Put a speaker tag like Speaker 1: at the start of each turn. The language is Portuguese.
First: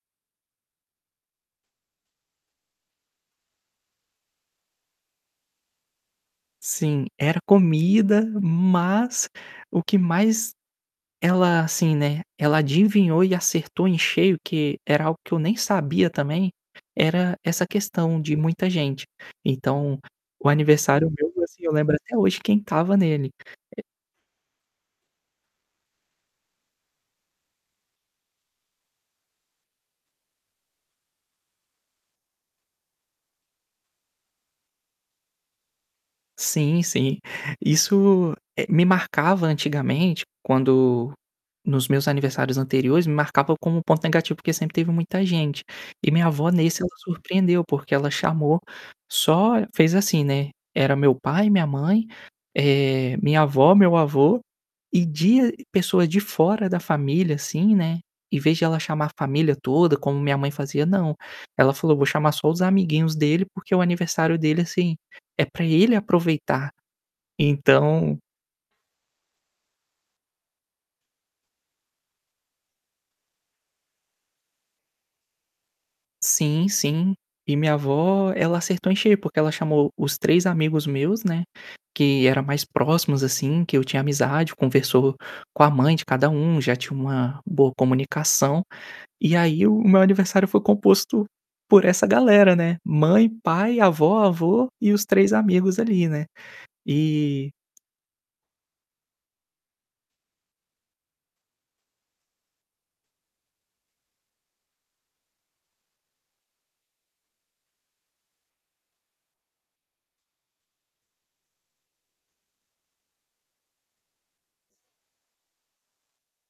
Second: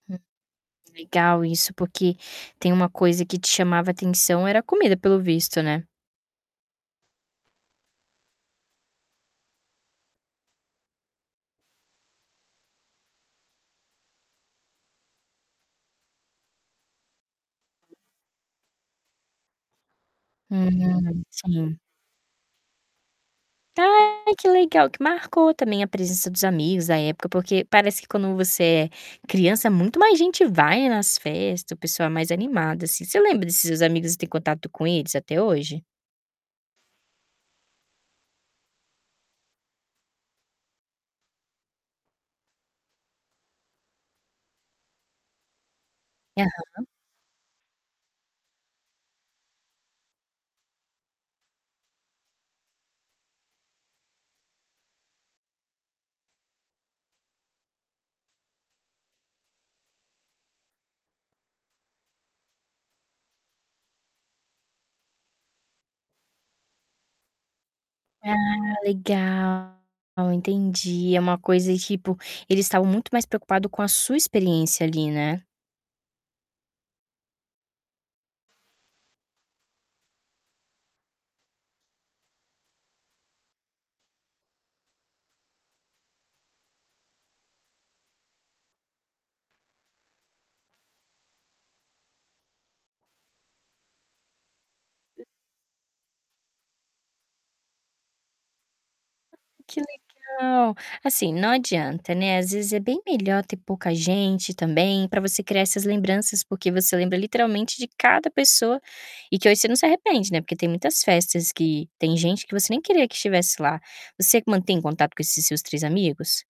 Speaker 1: Hum, legal isso, porque tem uma coisa que te chamava atenção era a comida pelo visto, né.
Speaker 2: Sim, era comida, mas o que mais ela, assim, né, ela adivinhou e acertou em cheio que era algo que eu nem sabia também, era essa questão de muita gente. Então, o aniversário
Speaker 1: Uhum,
Speaker 2: meu, assim, eu
Speaker 1: sim.
Speaker 2: lembro até hoje quem estava nele.
Speaker 1: Ai, que legal que marcou, também, a presença dos amigos, a época, porque parece que quando você é criança muito mais gente vai nas festa, o pessoal mais é animado, assim. Você lembra desses seus amigos e tem contato com eles até hoje?
Speaker 2: Sim sim. Isso eh, me marcava, antigamente, quando nos meus aniversários anteriores, me marcava como um ponto negativo, porque sempre teve muita gente. E minha avó, nesse,
Speaker 1: Aham.
Speaker 2: ela surpreendeu, porque ela chamou só fez assim, né, era meu pai, minha mãe, eh, minha avó, meu avô, e de pessoas de fora da família, assim, né, em vez de ela chamar a família toda, como minha mãe fazia, não, ela falou: "Vou chamar só os amiguinhos dele, porque o aniversário dele, assim, é para ele aproveitar". Então
Speaker 1: Ah, legal, entendi. É uma coisa, tipo, eles estavam muito mais preocupado com a sua experiência ali, né.
Speaker 2: Sim, sim e minha avó ela acertou em cheio, porque ela chamou os 3 amigos meus, né, que era mais próximos assim, que eu tinha amizade, conversou com a mãe de cada um, já tinha uma boa comunicação. E aí o o meu aniversário foi composto por essa galera, né. Mãe, pai, avó, avô e os
Speaker 1: Uh
Speaker 2: 3 amigos ali, né. E
Speaker 1: Ah, que legal. Assim, não adianta, né, às vezes é bem melhor ter pouca gente, também, pra você criar essas lembranças, porque você lembra literalmente de cada pessoa, e que hoje você não se arrepende, né, porque tem muitas festas que tem gente que você nem queria que estivesse lá. Você mantém contato com esses seus 3 amigos?